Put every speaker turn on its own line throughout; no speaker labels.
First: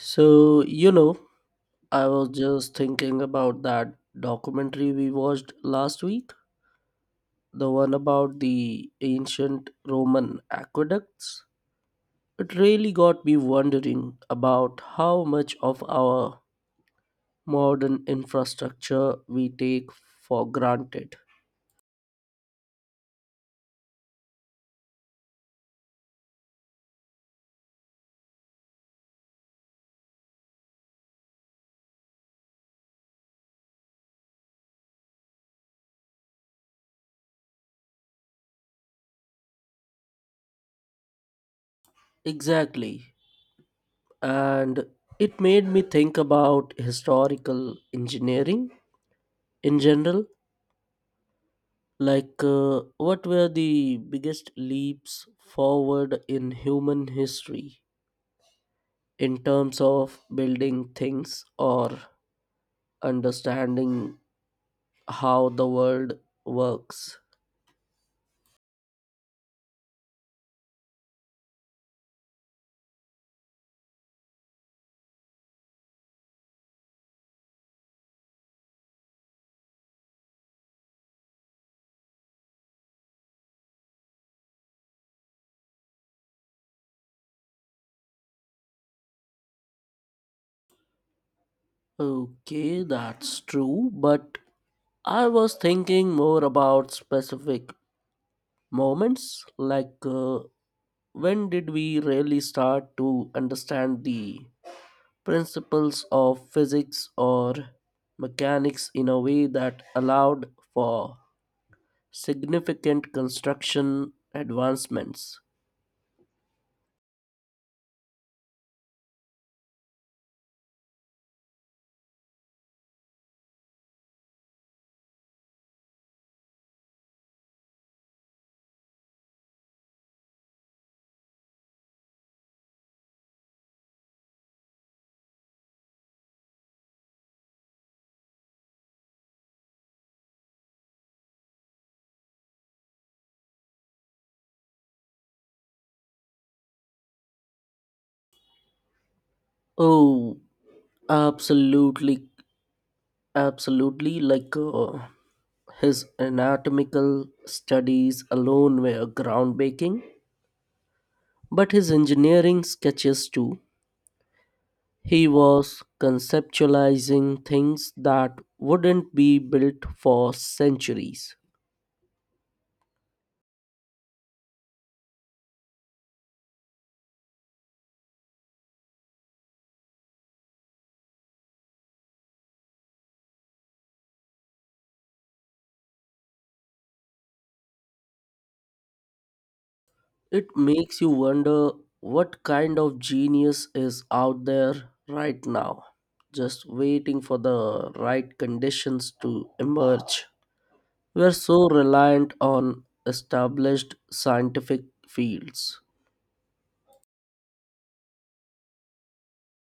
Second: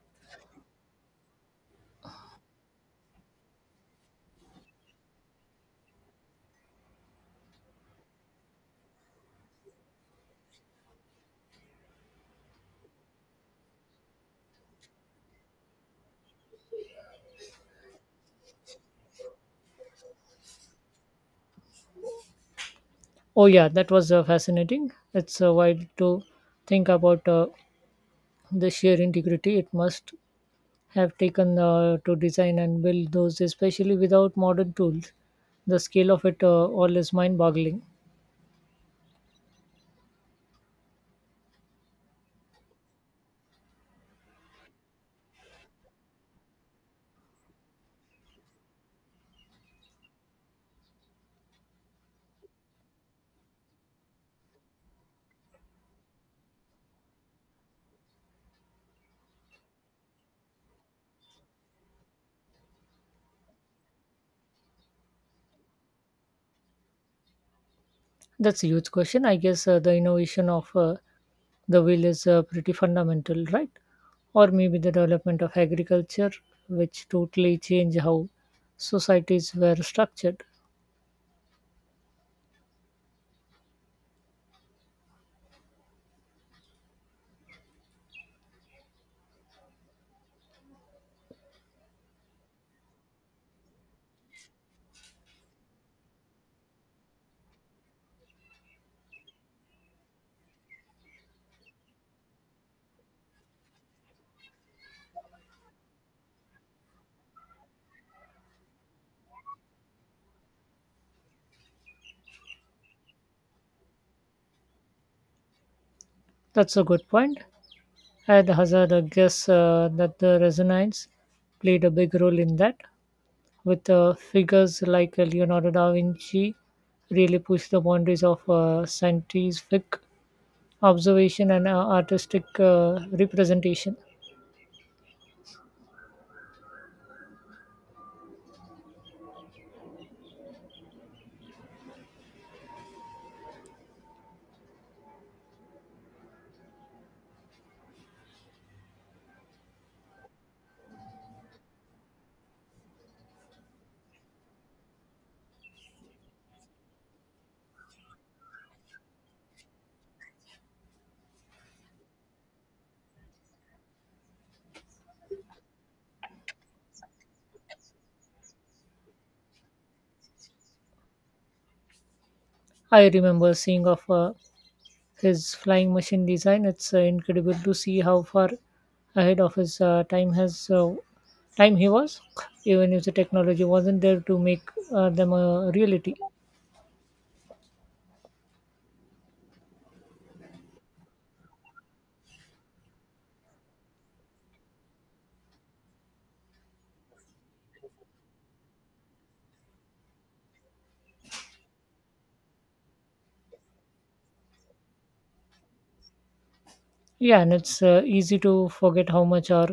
So, you know, I was just thinking about that documentary we watched last week, the one about the ancient Roman aqueducts. It really got me wondering about how much of our modern infrastructure we take for granted.
Oh, yeah, that was fascinating. It's wild to think about the sheer integrity it must have taken to design and build those, especially without modern tools. The scale of it all is mind boggling.
Exactly. And it made me think about historical engineering in general. What were the biggest leaps forward in human history in terms of building things or understanding how the world works?
That's a huge question. I guess the innovation of the wheel is pretty fundamental, right? Or maybe the development of agriculture, which totally changed how societies were structured.
Okay, that's true, but I was thinking more about specific moments. When did we really start to understand the principles of physics or mechanics in a way that allowed for significant construction advancements?
That's a good point. I'd Hazard, a guess that the resonance played a big role in that, with figures like Leonardo da Vinci really pushed the boundaries of scientific observation and artistic representation.
Oh, absolutely, absolutely. His anatomical studies alone were groundbreaking, but his engineering sketches too. He was conceptualizing things that wouldn't be built for centuries.
I remember seeing of his flying machine design. It's incredible to see how far ahead of his time he was, even if the technology wasn't there to make them a reality.
It makes you wonder what kind of genius is out there right now, just waiting for the right conditions to emerge. We're so reliant on established scientific fields,
Yeah, and it's easy to forget how much our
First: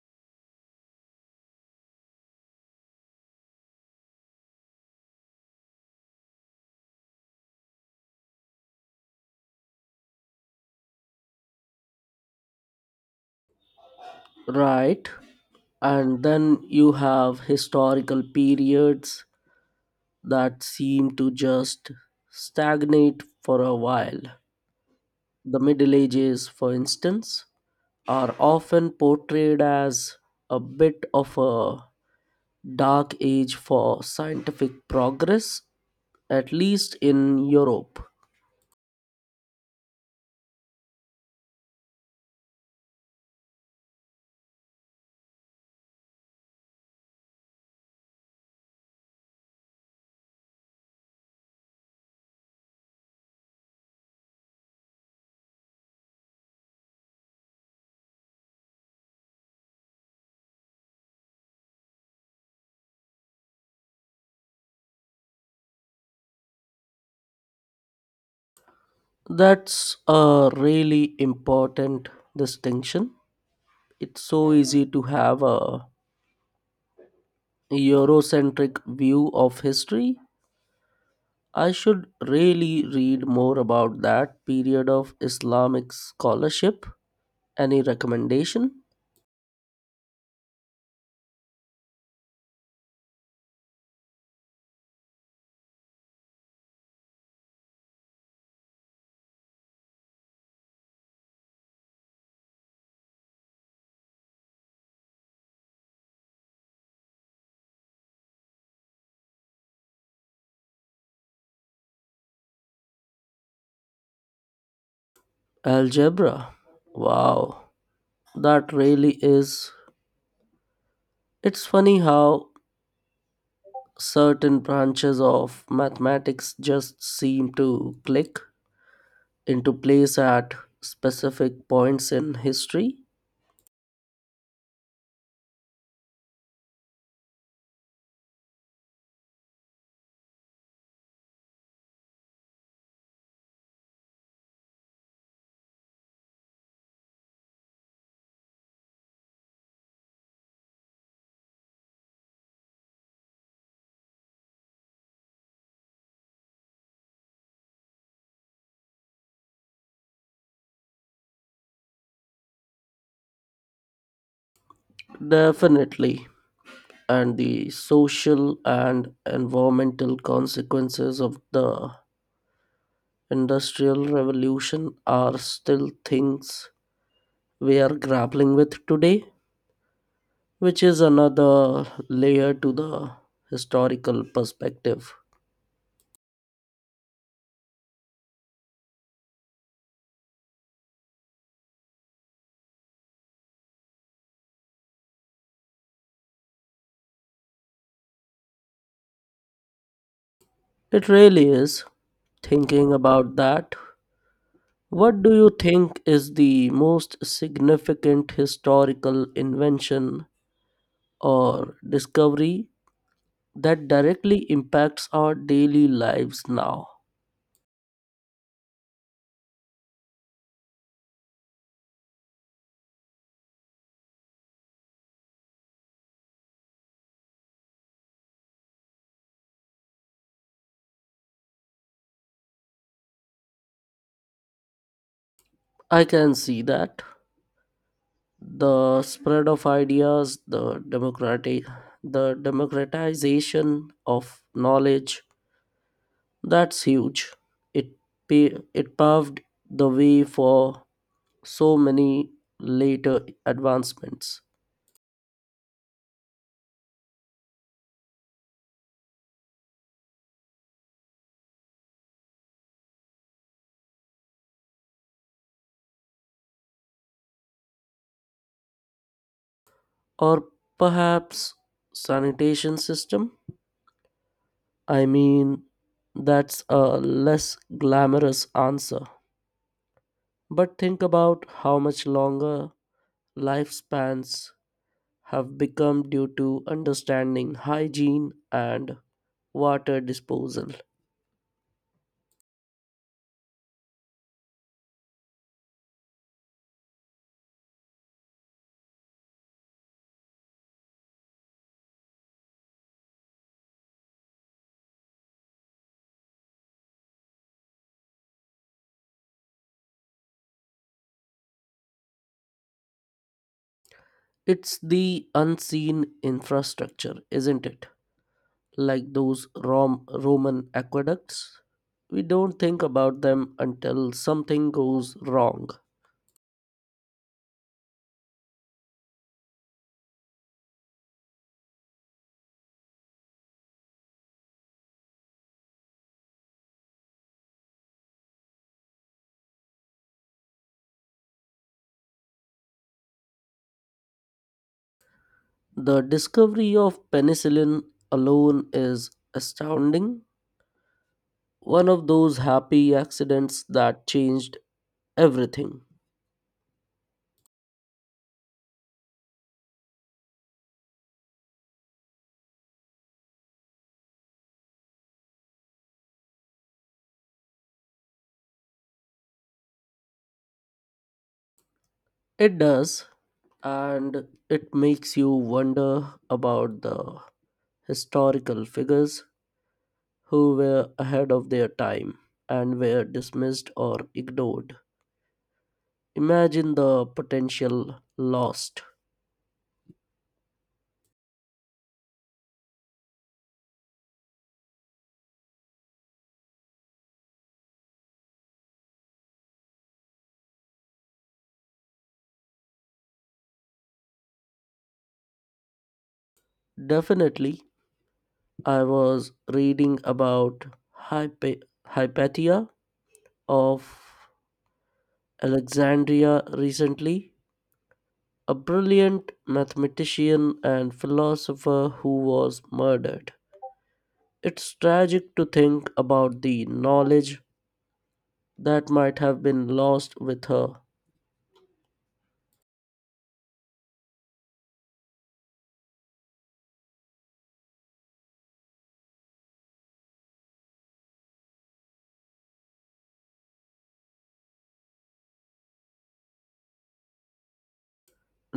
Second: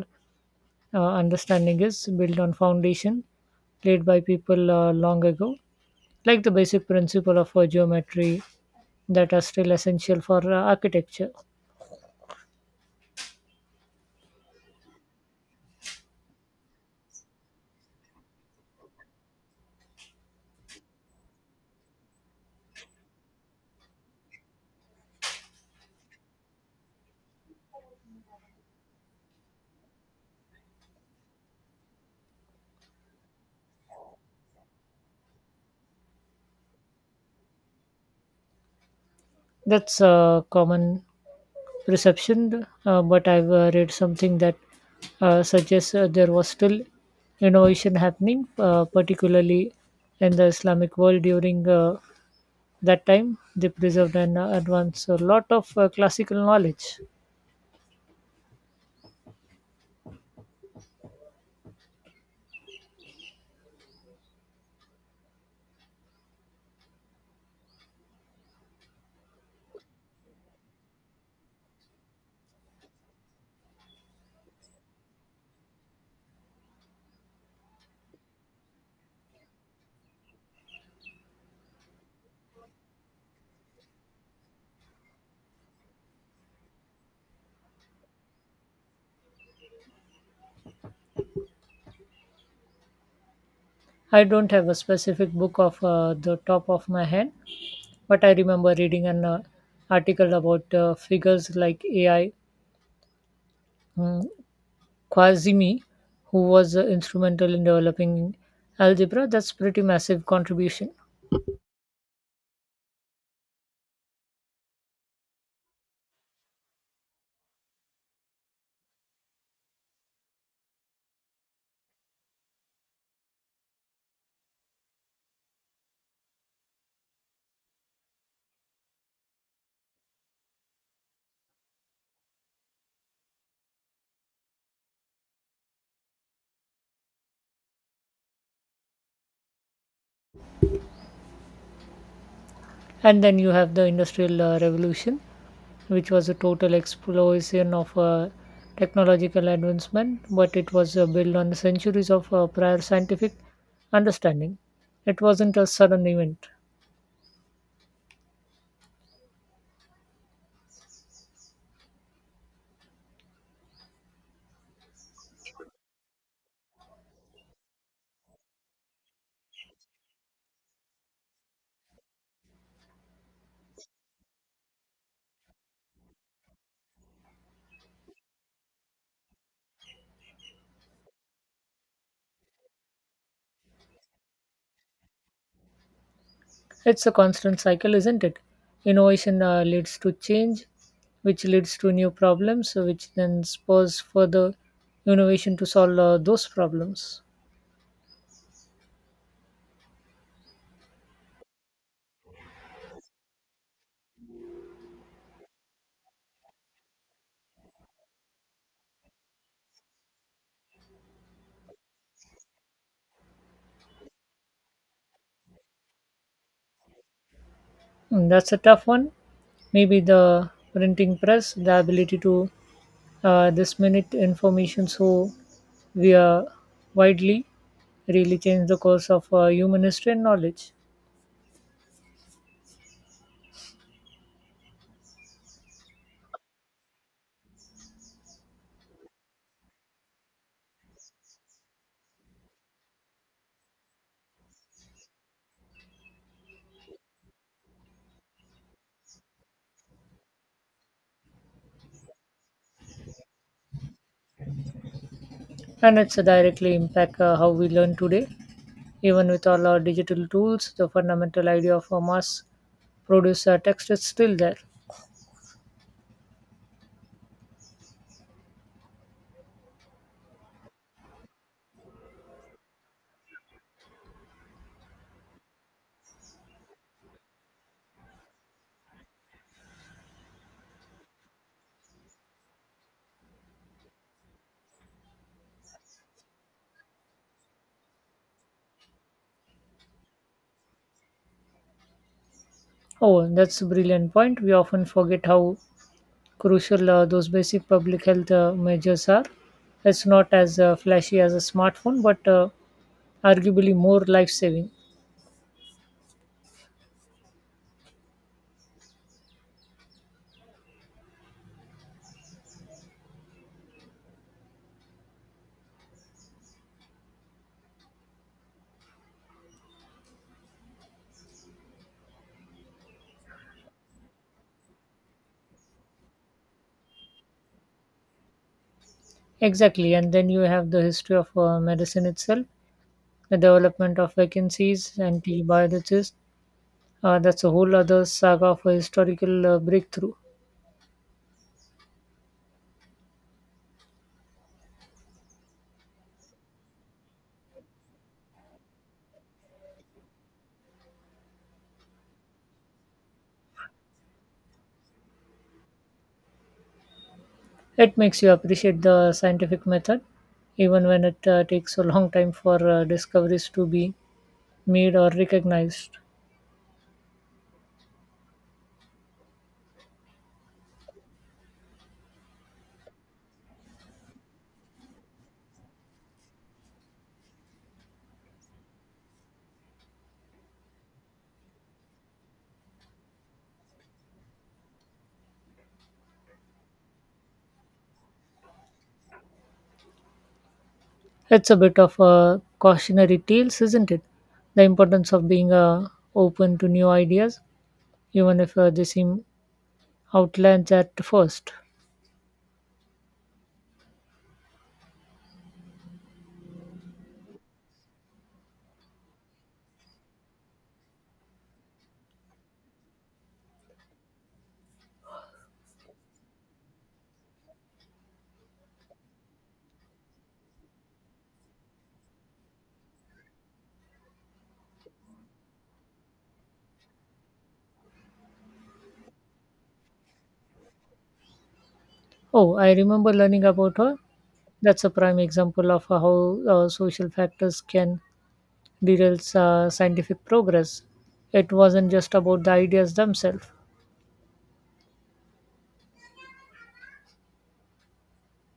understanding is built on foundation laid by people long ago, like the basic principle of geometry that are still essential for architecture.
right? And then you have historical periods that seem to just stagnate for a while. The Middle Ages, for instance, are often portrayed as a bit of a dark age for scientific progress, at least in Europe.
That's a common perception, but I've read something that suggests there was still innovation happening, particularly in the Islamic world during that time. They preserved and advanced a lot of classical knowledge.
That's a really important distinction. It's so easy to have a Eurocentric view of history. I should really read more about that period of Islamic scholarship. Any recommendation?
I don't have a specific book off the top of my head, but I remember reading an article about figures like AI mm, Kwazimi, who was instrumental in developing algebra. That's pretty massive contribution.
Algebra. Wow, that really is. It's funny how certain branches of mathematics just seem to click into place at specific points in history.
And then you have the Industrial Revolution, which was a total explosion of technological advancement, but it was built on centuries of prior scientific understanding. It wasn't a sudden event.
Definitely. And the social and environmental consequences of the Industrial Revolution are still things we are grappling with today, which is another layer to the historical perspective.
It's a constant cycle, isn't it? Innovation leads to change, which leads to new problems, which then spurs further innovation to solve those problems.
It really is. Thinking about that, what do you think is the most significant historical invention or discovery that directly impacts our daily lives now?
Mm, that's a tough one. Maybe the printing press, the ability to this information so we are widely really change the course of human history and knowledge.
I can see that. The spread of ideas, the democratic the democratization of knowledge, that's huge. It it paved the way for so many later advancements.
And it's directly impact how we learn today. Even with all our digital tools, the fundamental idea of a mass produce text is still there.
Or perhaps sanitation system? I mean that's a less glamorous answer. But think about how much longer lifespans have become due to understanding hygiene and water disposal.
Oh, that's a brilliant point. We often forget how crucial those basic public health measures are. It's not as flashy as a smartphone, but arguably more life saving.
It's the unseen infrastructure, isn't it? Like those Roman aqueducts. We don't think about them until something goes wrong.
Exactly, and then you have the history of medicine itself, the development of vacancies, antibiotics. That's a whole other saga of a historical breakthrough.
The discovery of penicillin alone is astounding. One of those happy accidents that changed everything.
It makes you appreciate the scientific method, even when it takes a long time for discoveries to be made or recognized.
It does, and it makes you wonder about the historical figures who were ahead of their time and were dismissed or ignored. Imagine the potential lost.
It's a bit of a cautionary tales, isn't it? The importance of being open to new ideas, even if they seem outlandish at first.
Definitely, I was reading about Hypatia of Alexandria recently, a brilliant mathematician and philosopher who was murdered. It's tragic to think about the knowledge that might have been lost with her.
Oh, I remember learning about her. That's a prime example of how social factors can derail scientific progress. It wasn't just about the ideas themselves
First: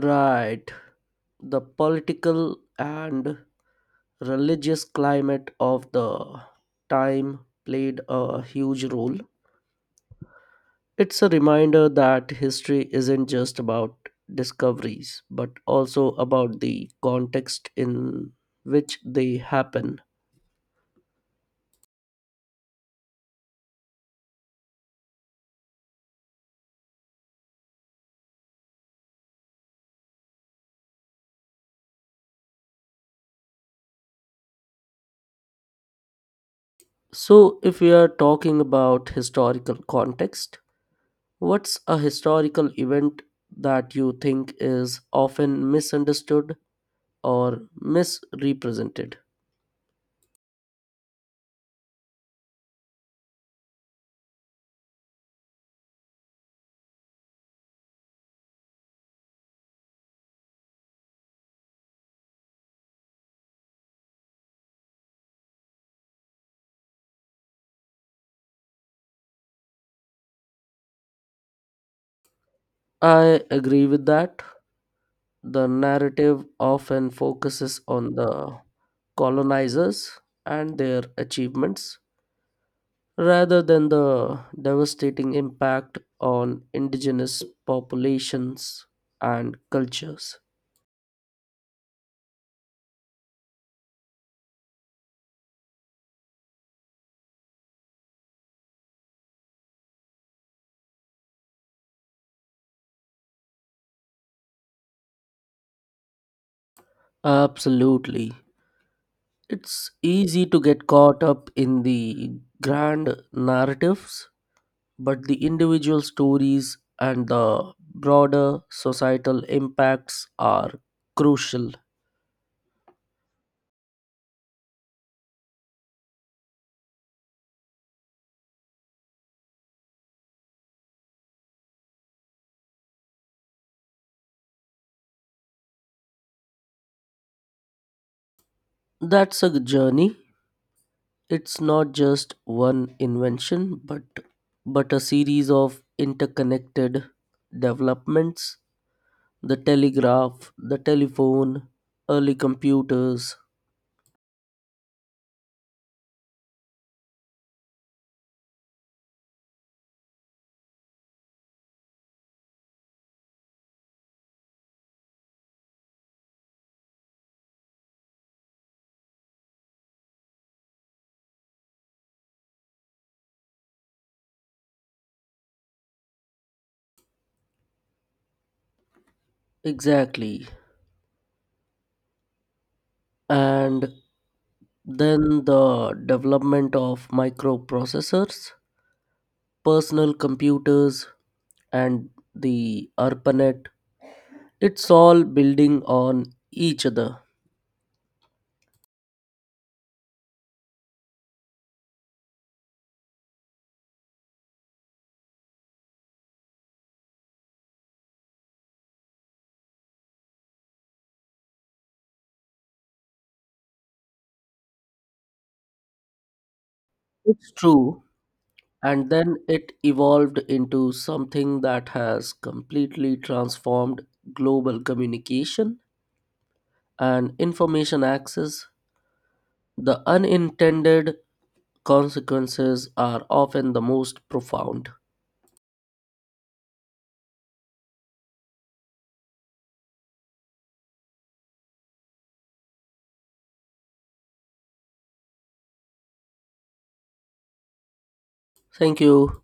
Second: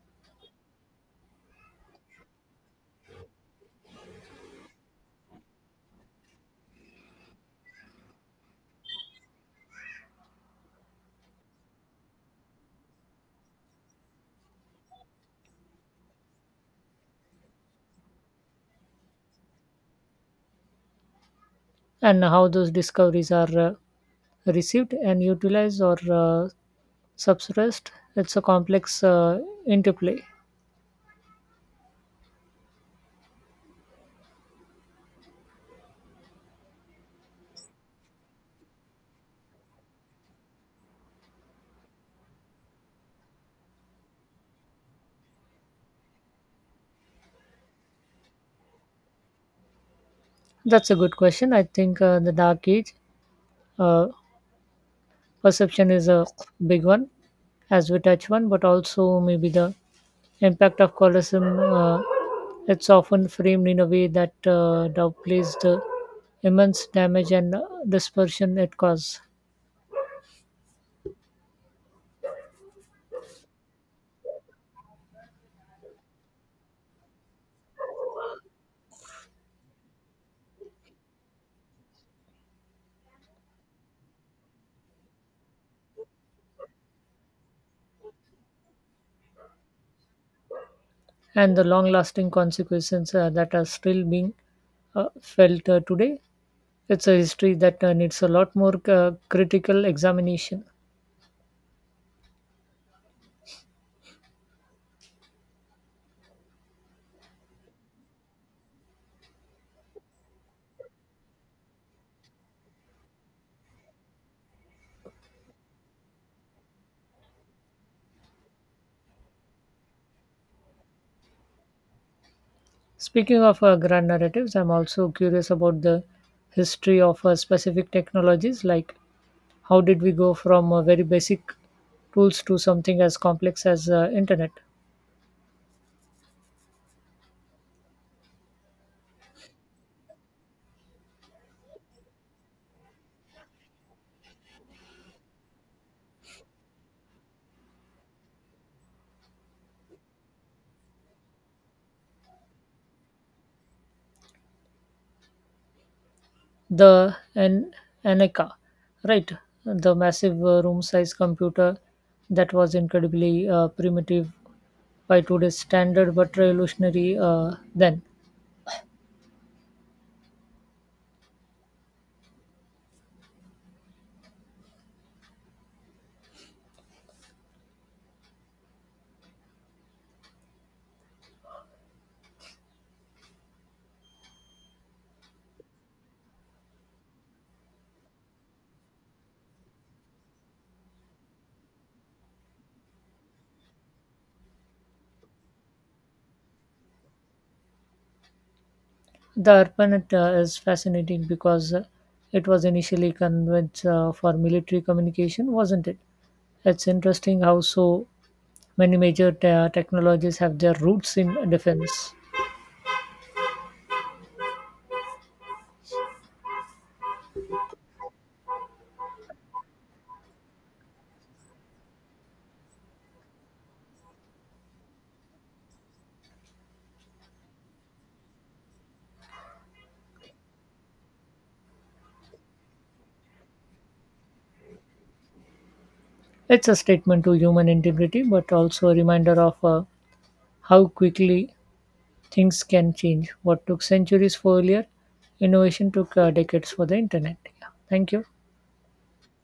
Right. The political and religious climate of the time played a huge role. It's a reminder that history isn't just about discoveries, but also about the context in which they happen.
and how those discoveries are received and utilized or suppressed. It's a complex interplay.
So, if we are talking about historical context, what's a historical event that you think is often misunderstood or misrepresented?
That's a good question. I think the dark age uh, perception is a big one, as we touch one, but also maybe the impact of colonialism. It's often framed in a way that downplays the immense damage and dispersion it caused,
I agree with that. The narrative often focuses on the colonizers and their achievements rather than the devastating impact on indigenous populations and cultures.
and the long-lasting consequences that are still being felt today. It's a history that needs a lot more critical examination.
Absolutely. It's easy to get caught up in the grand narratives but the individual stories and the broader societal impacts are crucial.
Speaking of grand narratives, I'm also curious about the history of specific technologies. Like, how did we go from very basic tools to something as complex as internet?
That's a journey. It's not just one invention, but a series of interconnected developments. The telegraph, the telephone, early computers,
The an Aneca, right? The massive room-size computer that was incredibly primitive by today's standard, but revolutionary then.
exactly, and then the development of microprocessors, personal computers and the ARPANET. It's all building on each other.
The ARPANET is fascinating because it was initially convened for military communication, wasn't it? It's interesting how so many major technologies have their roots in defense.
It's true. And then it evolved into something that has completely transformed global communication and information access. The unintended consequences are often the most profound.
It's a statement to human integrity, but also a reminder of how quickly things can change. What took centuries for earlier, innovation took decades for the internet. Yeah. Thank you.
Thank you.